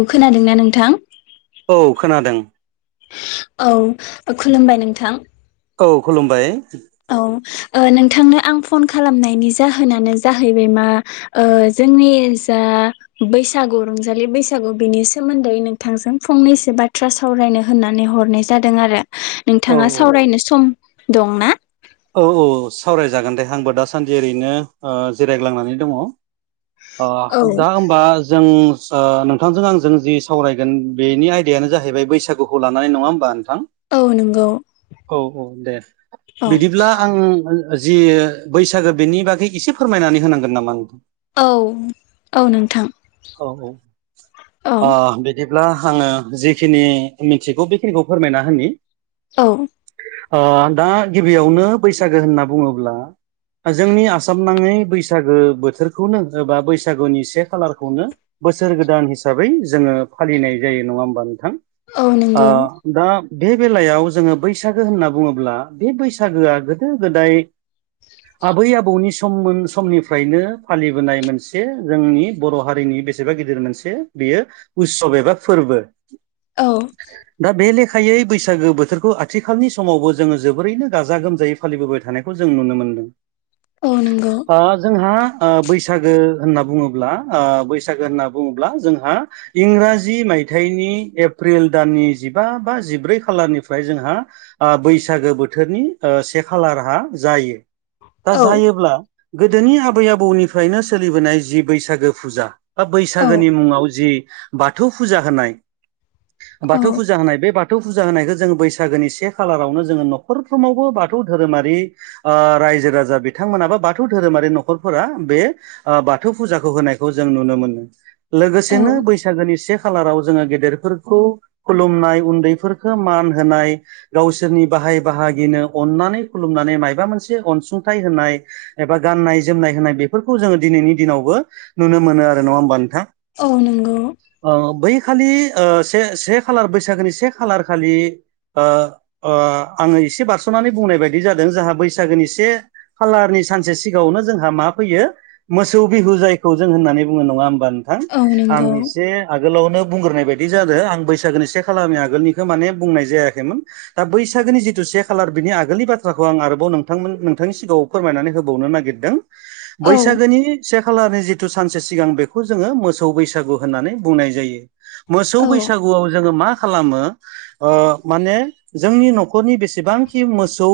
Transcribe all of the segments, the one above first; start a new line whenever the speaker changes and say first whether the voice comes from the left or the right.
left: ओं खोनादोंना नोंथां
right: औ खोनादों
left: औ खुलुमबाय नोंथां
right: औ खुलुमबाय
left: औ ओ नोंथांनो आं फन खालामनायनि जाहोनानो जाहैबाय मा ओ जोंनि जा आ बैसागु रंजालि बैसागु बिनि सोमोन्दै नोंथांजों फंनैसो बाथ्रा सावरायनो हो होननानै हरनाय जादों आरो
right: औ
left: नोंथाङा सावरायनो सम दं ना?
right: औ औ सावरायजागोन दे आंबो दासान्दि ओरैनो ओ जिरायग्लांनानै दङ अ
left: औ
right: दा होमबा जों ओ नोंथांजों आंजों जि सावरायगोन बेनि आयदायानो जाहैबाय बैसागुखौ लानानै नङा होमबानो थां
left: औ नंगौ
right: औ औ दे
left: औ
right: बिदिब्ला आङो ओ जि बैसागो बेनि बागै एसे फोरमायनानै होनांगोन नामा नों
left: औ औ नोंथां
right: औ औ
left: औ
right: आ बिदिब ब्ला आङो जिखिनि मिनथिगौ बेखिनिखौ फोरमायना होनि
left: औ
right: ओ दा गिबियावनो बैसागो होनना बुङोब्ला जोंनि आसाम नाङै बैसागो बोथोरखौनो ओ बा बैसागोनि से खालार खौनो बोसोर गोदान हिसाबै जोङो फालिनाय जायो नङा होमबा? थां
left: औ
right: आ
left: नंगौ
right: दा बे बेलायाव जोङो बैसागो होनना बुङोब्ला बे बैसागोआ गोदो गोदाय आबै आबौनि सममोन समनिफ्रायनो फालिबोनाय मोनसे जोंनि बर' हारिनि बेसेबा गिदिर मोनसे बेयो उस्सब एबा फोर्बो
left: औ
right: खायै बैसागो बोथोरखौ आथिखालनि समावबो जोङो जोबोरैनो गाजा गोमजायै फालिबोबाय थानायखौ जों नुनो मोनदों
left: औ नंगौ
right: ओ जोंहा ओ बैसागो होनना बुङोब्ला ओ बैसागो होनना बुङोब्ला जोंहा इंराजि मायथाइनि एप्रिल दाननि जि जिबा बा जिब्रै खालारनिफ्राय जोंहा आ बैसागो बोथोरनि ओ से खालारहा जायो दा
left: औ
right: जायोब्ला गोदोनि आबै आबौनिफ्रायनो सोलिबोनाय जि बैसागो फुजा बा
left: औ
right: बैसागोनि मुङाव जि बाथौ फुजा होनाय
left: औ
right: बाथौ फुजा होनाय बे बाथ थौ फुजा होनायखौ जोङो बैसागोनि से खालारावनो जोङो नखरफ्रोमावबो बाथौ धोरोमारि ओ रायजो राजा बिथांमोन बा बाथौ धोरोमारि न'खरफोरा बे ओ बाथौ फुजाखौ होनाय खौ जों नुनो मोनो
left: औ
right: लोगोसेनो बैसागोनि से खालाराव जोङो गेदेरफोरखौ खुलुमनाय उन्दैफोरखौ मान होनाय गावसोरनि बाह बाहय बाहागिनो अननानै खुलुमनानै मायबा मोनसे अनसुंथाइ होनाय एबा गाननाय जोमनाय होन नाय बेफोरखौ जोङो दिनैनि दिनावबो नुनो मोनो आरो नङा होमबा नोंथां?
left: औ नोंगौ
right: ओ बै खालि ओ से से खालार बैसागोनि से खालार खालि ओ आङो एसे बारसनानै बुंनाय बायदि जादों जोंहा बैसागोनि से खालारनि सानसे सिगाङावनो जोंहा मा फैयो [unintelligible] मोसौ बिहु जायखौ जों होननानै बुङो नङा होमबा नोंथां
left: औ
right: आं
left: नंगौ
right: एसे गोलावनो बुंगोरनाय बायदि जादो आं बैसागोनि से खालारनि आगोलनिखो माने बुंनाय जायाखैमोन दा बैसाग गोनि जिथु से खालार बिनि आगोलनि बाथ्राखौ आं आरोबाव नोंथांमोन नोंथांनि सिगाङाव फोरमायनानै होबावनो नागिरदों
left: औ
right: बैसागोनि से खालारनि जि थु सानसे सिगां बेखौ जोङो मोसौ बैसागु होननानै बुंनाय जायो। मोसौ
left: औ
right: बैसागुआव जोङो मा खालामो ओ माने जोंनि न' खरनि बेसेबांखि मोसौ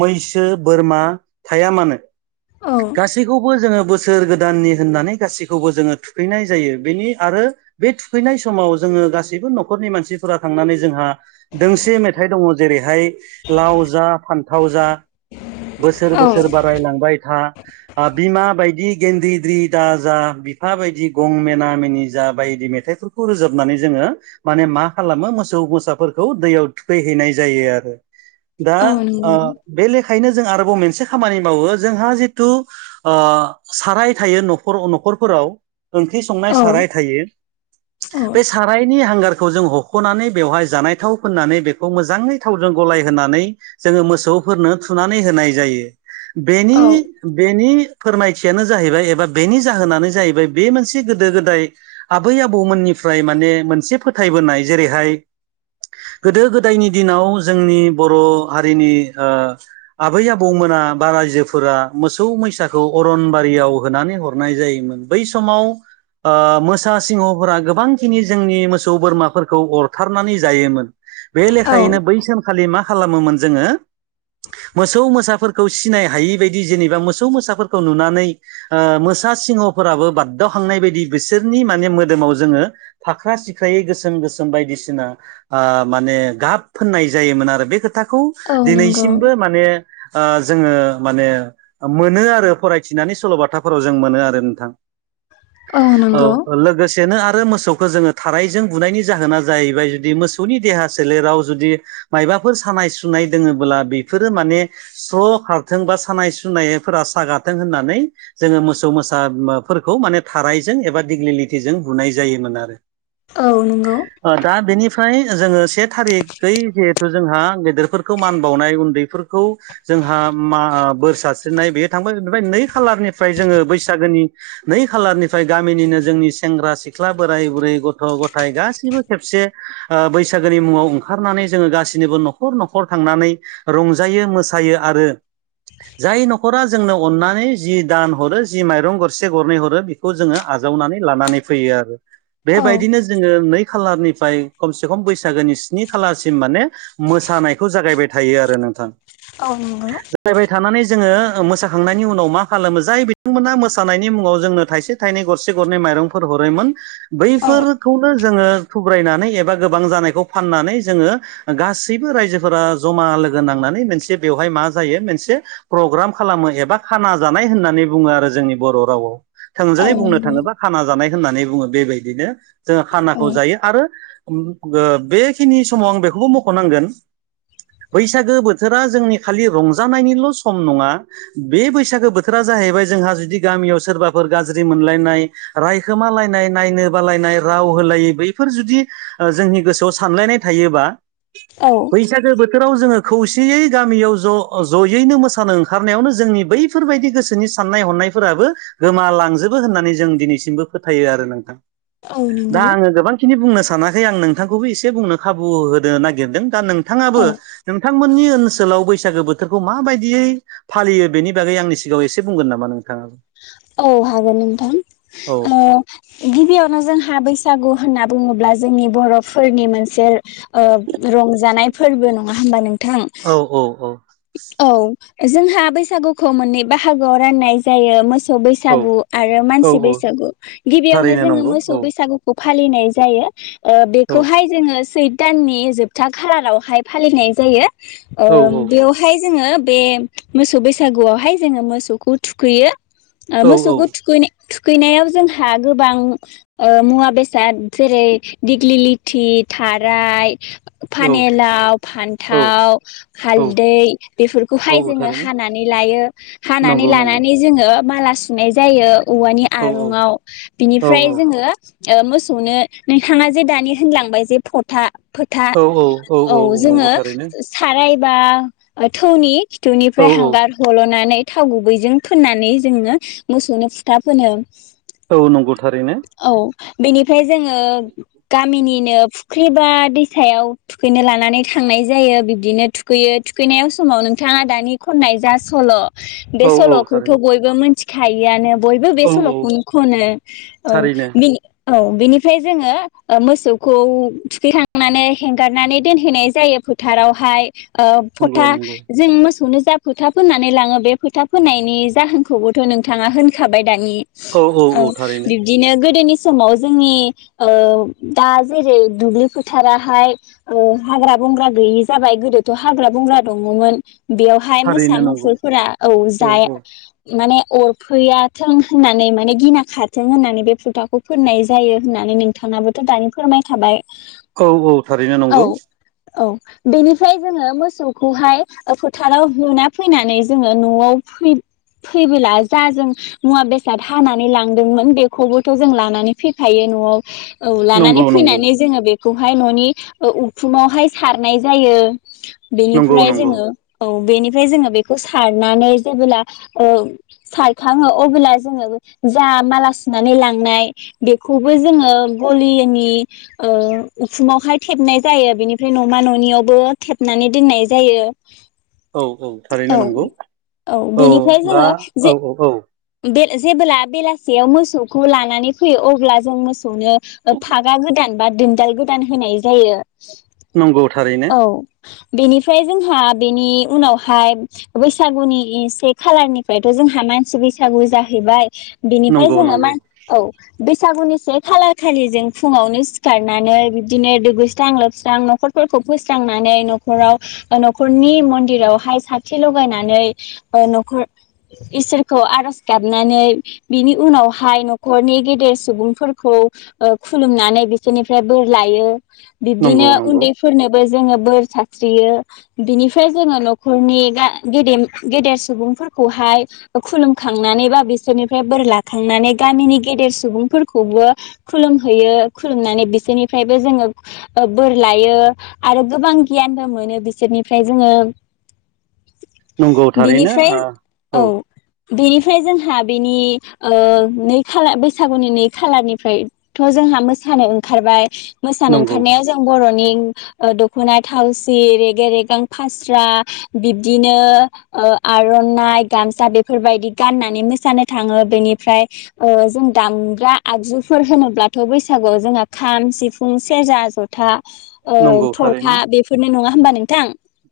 right: मैसो बोरमा थाया मानो
left: औ
right: गासैखौबो जोङो बोसोर गोदाननि होननानै गासैखौबो जोङो थुखैनाय जायो बेनि आरो बे थुखैनाय समाव जोङो गासैबो न'खर नि मानसिफोरा थांनानै जोंहा दोंसे मेथाइ दङ जेरैहाय लाव जा फान्थाव जा [unintelligible] बोसोर
left: औ
right: बोसोर बारायलांबाय था आ बिमा बायदि गेन्द्रिद्रि दाजा बिफा बायदि गं मेना मेनि जा बायदि मेथाइफोरखौ रोजाबनानै जोङो माने मा खालामो मोसौ मोसाफोरखौ दैयाव थुखैहैनाय जायो आरो। दा
left: औ
right: ओ
left: नंगौ
right: बे लेखायैनो जों आरोबाव मोनसे खामानि मावो जोंहा जिथु ओ साराय थायो न' खर न'खरफोराव ओंख्रि संनाय
left: औ
right: साराय थायो।
left: औ
right: बे सारायनि हांगार जों हख'नानै बेवहाय जानाय थाव फोननानै बेखौ मोजाङै थावजों गलाय होनानै जोङो मोसौ फोरनो थुनानै होनाय जायो । बेनि
left: औ
right: बेनि फोरमायथियानो जाहैबाय एबा बेनि जाहोनानो जाहैबाय बे मोनसे गोदो-गोदाय आबै आबौमोननिफ्राय माने मोनसे फोथाय बोनाय जेरैहाय। गोदो-गोदायनि दिनाव जोंनि बर' हारिनि ओ आबै आबौ मोना। बा रायजोफोरा मोसौ मैसाखौ अरनबारियाव होनानै हर नाय जायोमोन बै समाव ओ मोसा सिंहफोरा गोबांखिनि जोंनि मोसौ बोरमाफोरखौ अरथारनानै जायोमोन। बे
left: औ
right: लेखायैनो बै सानखालि मा खालामोमोन जोङो। मोसौ मोसाफोरखौ सिनाय हायि बायदि जेनेबा मोसौ मोसाफोरखौ नुनानै ओ मो सा सिंहफोराबो बागदावखांनाय बायदि बिसोरनि माने मोदोमाव जोङो फाख्रा-सिख्रायै गोसोम गोसोम बायदिसिना ओ माने गाब फोननाय जायोमोन आरो बे खोथाखौ
left: औ नंगौ
right: दिनैसिमबो माने ओ जोङो माने मोनो आरो फरायथिनानै सल'बाथाफोराव। जों मोनो आरो नोंथां औ ओ लोगो सेनो आरो मोसौखौ जोङो थाराइजों बुनायनि जाहोना जाहैबाय जुदि मोसौनि देहा सोलेराव जुदि मायबाफोर सानाय सुनाय दोङोब्ला बेफोरो माने स्र' खारथों बा सानाय सुनायफोरा सागाथों होननानै जोङो मोसौ मोसाफोरखौ माने थारायजों एबा दिग्लिलिटिजों बुनाय जायोमोन आरो।
left: औ नंगौ।
right: फाय जोङो से थारिखै जिहेथु जोंहा गेदेरफोरखौ मान बावनाय उन्दैफोरखौ जों हा मा बोर सारस्रिनाय बेयो थांबाय नै कालारनि फ्राय जोङो बैसागोनि नै खालारनिफ्राय गामिनिनो जोंनि सेंग्रा-सिख्ला, बोराय-बुरै, गथ' - गथाय गासिबो खेबसे ओ बैसागोनि मुङाव ओंखारनानै जोङो गासिनिबो न'खर न'खर थांना नै रंजायो मोसायो आरो जाय न'खरा जोंनो अननानै जि‌ दान हरो जि माइरं गरसे गरनै हरो बेखौ जोङो आजावनानै लानानै फैयो आरो।
left: औ
right: बेबायदिनो जोङो नै खालारनिफ्राय खमसे खम बैसागोनि स्नि खालारसिम माने मोसानायखौ जागायबाय थायो आरो नोंथां‌।
left: औ नंगौ
right: जागायबाय थानानै जोङो ओ मोसाखांनायनि उनाव मा खालामो जाय बिथांमोना मोसानायनि मुङाव जोंनो थाइसे थाइनै गरसे गरनै माइरंफोर हरोमोन।
left: औ
right: बैफोर खौनो जोङो थुगब्रायनानै एबा गोबां जानायखौ फाननानै जोङो गासैबो रायजोफोरा जमा लोगो नांनानै मोनसे बेवहाय मा जायो मोनसे प्रग्राम खालामो एबा खाना जानाय होननानै बुङो आरो जोंनि बर' राव।
left: औ
right: थोंजोङै बुंनो
left: नंगौ
right: थाङोबा खाना जानाय। होननानै बुङो बेबायदिनो जोङो
left: औ
right: खानाखौ जायो आरो। ओ बेखिनि समाव आं बेखौबो मख'नांगोन। बैसागो बोथोरा जोंनि खालि रंजानायनिल' सम नङा बे बैसागो बोथोरा जाहैबाय जोंहा जुदि गामियाव सोरबाफोर गाज्रि मोनलायनाय रायखोमालायनाय नायनो बालाय। नाय राव होलायै बैफोर जुदि जोंनि गोसोआव सानलायनाय थायोबा।
left: औ
right: बैसागो बोथोराव जोङो। खौसेयै गामियाव ज' ज'यैनो मोसानो ओंखारनायावनो जोंनि बै बेफोरबायदि गोसोनि साननाय हनायफोराबो गोमालांजोबो होननानै जों दिनैसिमबो फोथायो आरो नोंथां।
left: औ
right: दा
left: नंगौ
right: आङो गोबांखिनि बुंनो सानाखै आं नोंथांखौबो एसे बुंनो खाबु होनो नागिरदों। दा नोंथाङाबो
left: औ
right: नोंथांमोननि ओनसोलाव बैसागो बोथोरखौ माबायदियै फालियो बेनि बागै आंनि सिगाङाव एसे बुंगोन नामा नों?
left: औ हागोन
right: औ
left: नोंथां। ओ गिबियावनो जोंहा बैसा बैसागु होनना बुङोब्ला जोंनि बर'फोरनि ओ मोनसे रंजानाय। फोरबो नङा होमबा नों।
right: औ औ औ
left: औ जोंहा बैसागुखौ मोननै बाहागोआव राननाय जायो मोसौ बैसागु आरो मानसि
right: औ
left: बैसागु गिबियावनो
right: थारैनो
left: जोङो
right: नंगौ
left: मोसौ
right: औ
left: बैसागुखौ फालिनाय जायो ओ बेखौहाय जोङो सै दाननि जोबथा खालारावहाय फालिनाय जायो ओ
right: औ
left: बेयाव हाय जोङो बे मोसौ बैसागुआवहाय जोङो मोसौखौ थुखैयो । ओ मोसौखौ थुखैनाय नाय थुखैनायाव जोंहा गोबां ओ मुवा बेसाद जेरै दिग्लिलिथि थाराइ, फानेलाव, फान्थाव, हाल दै बेफोरखौहाय
right: औ
left: जोङो हानानै लायो हानानै
right: नंगौ नंगौ
left: लानानै जोङो माला सुनाय जायो औवानि
right: औ औ
left: आरुंआव
right: औ
left: बिनिफ्राय जोङो ओ मोसौनो नोंथाङाजे दानि होनलांबाय जे फथा फोथा
right: औ
left: औ जोङो साराय बा थौनि
right: औ
left: खिथौनिफ्राय
right: औ
left: हांगार हल'नानै थाव गुबैजों फोननानै जोङो मोसौनो फुथा फोनो ।
right: औ नंगौ थारैनो ।
left: बेनिफ्राय जोङो गामिनिनो फु फुख्रिबा दैसायाव थुखैनो लानानै थांनाय जायो बिब्दिनो थुखैयो । थुखैनायाव समाव नोंथाङा दानि खननाय जा सल' बे
right: औ औ
left: सल'खौथ'
right: थारैनो
left: बयबो मिथि खायोआनो बयबो बे
right: औ औ
left: सल'खौनो खनो औ
right: थारैनो
left: बिनि औ बेनिफ्राय जोङो मोसौखौ थुखैखांनानै हेंगारनानै दोनहैनाय जायो । फोथारावहाय ओ
right: नंगौ
left: फथा
right: नंगौ
left: जों मोसौनो जा फोथा फोननानै लाङो बे फोथा फोनायनायनि जाहोनखौबोथ' नोंथाङा होनखाबाय । दानि औ बिब्दिनो गोदोनि समाव जोंनि ओ दा जेरै दुब्लि फोथाराहाय ओ हाग्रा बंग्रा गैयि जाबाय गोदोथ' हाग्रा बंग्रा दङमोन बेयावहाय मोसा
right: थारैनो नंगौ
left: मुफुरफोरा औ जाया माने अरफैयाथों होननानै माने गिना खारथों होननानै बे फुथाखौ फोननाय जायो होननानै नोंथां नाबोथ' दानि फोरमाय खाबाय ।
right: औ औ थारैनो नंगौ ।
left: औ बेनिफ्राय जोङो मोसौ खौहाय फोथाराव होना फैनानै जोङो न'आव फै फैबोला जा जों मुवा बेसाद हानानै लांदोंमोन बेखौबोथ' जों लानानै फैफायो । न'आव औ
right: नंगौ
left: लानानै
right: नंगौ
left: फैनानै जोङो बे खौहाय न'नि उखुमावहाय सारनाय जायो ।
right: नंगौ
left: बेनिफ्राय
right: नंगौ
left: जोङो औ । बेनिफ्राय जोङो बेखौ सारनानै जेबोला ओ सारखाङो अबोला जोङो जा माला सुनानै लांनाय बेखौबो जोङो गलिनि ओ उ उखुमावहाय थेबनाय जायो बेनिफ्राय न'मा न'नियावबो थेबनानै दोननाय जायो
right: औ
left: ।
right: थारैनो
left: औ
right: नंगौ
left: औ बेनिफ्राय
right: दा
left: जोङो
right: औ
left: जे
right: औ औ
left: बे जेब्ला बेलासेयाव मोसौखौ लानानै फैयो अब्ला जों मोसौनो फागा गोदान बा दोनदाल गोदान होनाय जायो ।
right: नंगौ थारैनो ।
left: बेनिफ्राय जोंहा बेनि उनावहाय बैसागुनि ए से खालारनिफ्रायथ' जोंहा मानसि बैसागु जाहैबाय बिनिफ्राय
right: नंगौ
left: जोङो
right: नंगौ
left: मान औ । बैसागुनि से खालार खालि जों फुङावनो सिखारनानै बिदिनो दुगैस्रां लोबस्रां न'खर खौ फोस्रांनानै न'खराव न'खरनि मन्दिरावहाय साथि लगायनानै ओ न'खर इसोरखौ आर'ज गाबनानै बिनि उनावहाय न'खरनि गेदेर सुबुंफोरखौ ओ खुलुमनानै बिसोरनिफ्राय बोर लायो ।
right: नंगौ
left: बिब्दिनो
right: नंगौ
left: उन्दैफोरनोबो जोङो बोर सार स्रियो बिनिफ्राय जोङो न'खरनि गेदेम गेदेर सुबुंफोरखौहाय खुलुमखांनानै बा बिसोरनिफ्राय बोर लाखांनानै गामिनि गेदेर सुबुंफोरखौबो खुलुम खुुमहैयो खुलुमनानै बिसोरनिफ्रायबो जोङो ओ बोर लायो आरो गोबां गियानबो मोनो बिसोरनिफ्राय जोङो
right: नंगौ थारैनो
left: बिनिफ्राय औ बेनिफ्राय जोंहा बेनि नै खालार बैसागुनि नै खालारनिफ्रायथ' जों जोंहा मोसानो ओंखारबाय मोसानो
right: नंगौ
left: ओंखारनायाव जों बर'नि द'खना थावसि रेगें रेगें फास्रा बिब्दिनो आर'नाइ गाम बेफोरबायदि गाननानै मोसानो थाङो बेनिफ्राय ओ जों दामग्रा आगजुफोर होनोब्लाथ' बैसागुआव जोंहा खाम, सिफुं, सेरजा, जथा ओ
right: नंगौ
left: थरखा
right: थारैनो
left: बेफोरनो नङा होमबा नोंथां?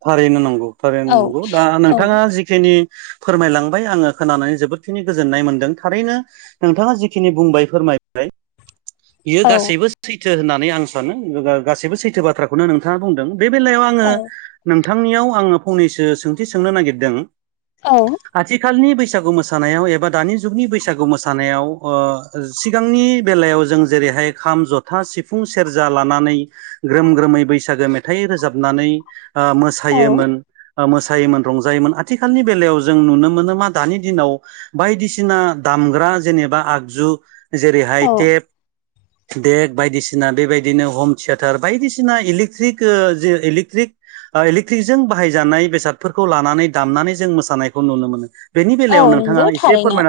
right: थारैनो नांगौ थारनो
left: औ
right: नांगौ दा
left: औ
right: नोंथाङा जिखिनि फोरमायलांबाय आङो खोनानानै जोबोदखिनि गोजोननाय मोनदों थारैनो नोंथाङा जिखिनि बुंबाय फोरमायबाय बियो
left: औ
right: गासैबो सैथो होननानै आं सानो गासैबो सैथो बाथ्राखौनो नोंथाङा बुंदों । बे बेलायाव आङो
left: औ
right: नोंथांनियाव आङो फंनैसो सोंथि सोंनो नागिरदों
left: औ
right: आथिखालनि बै बैसागु मोसानायाव एबा दानि जुगनि बैसागु मोसानायाव ओ सिगांनि बेलायाव जों जेरै बेहाय खाम, जथा, सिफुं, सेरजा लानानै ग्रोम ग्रोमै बैसागो मेथाइ रोजाबनानै ओ
left: औ
right: मोसायोमोन मोसायोमोन रंजायोमोन आथिखालनि बेलायाव जों नुनो मोनो मा दानि दिनाव बायदिसिना दामग्रा जेनेबा आगजु जेरैहाय
left: औ
right: टेप देक बायदिसिना बेबायदिनो हम थियेटार बायदिसिना इलेक्ट्रिक जि इलेक्ट्रिक इलेक्ट्रिकजों बाहायजानाय बेसादफोरखौ लानानै दामनानै जों मोसानायखौ नुनो मोनो ।
left: औ नंगौ थारैनो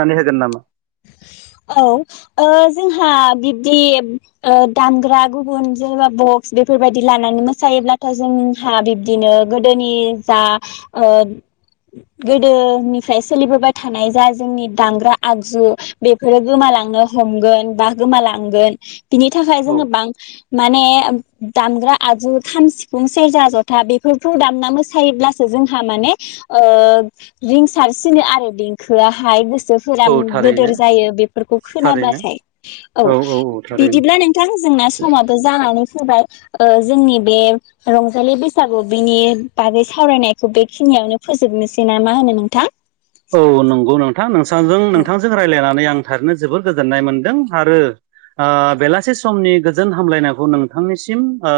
right: नामा
left: औ जोंहा जोंहा बिबदि ओ दामग्रा गुबुन जेरै बगस बेफोर बादि लानानै मोसायोब्ला नाथाय जोंहा बिब्दिनो गोदोनि जा ओ गोदोनि फ्राय सोलिबोबाय थानाय जा जोंनि दामांग्रा आगजु बेफोरो गोमालांनो हमगोन बा मा लांगोन बिनि थाखाय
right: औ
left: जोङो बां माने दामग्रा आजु खाम सिफुं सेरजा जथा बेफोरखौ दामना मोसायोब्लासो जोंहा माने ओ रिं सारसिनो आरो देंखोआहाय जोफोरा
right: औ थारैनो
left: बोदोर जायो बेफोरखौ
right: थारैनो
left: खोनाबाथाय औ बिदिब्ला नोंथां जोंना समाबो जानानै फैबाय ओ जोंनि बे रंजालि बैसागु बिनि बागै सावरायनायखौ बेखिनि बेयावनो फोजोबनोसै ना मा होनो नोंथां?
right: औ नंगौ नोंथां
left: औ
right: नोंथांजों रायज्लायनानै आं आं थारनो जोबोर गोजोननाय मोनदों आरो ओ बेलासे समनि गोजोन हामलायनायखौ नोंथांनिसिम ओ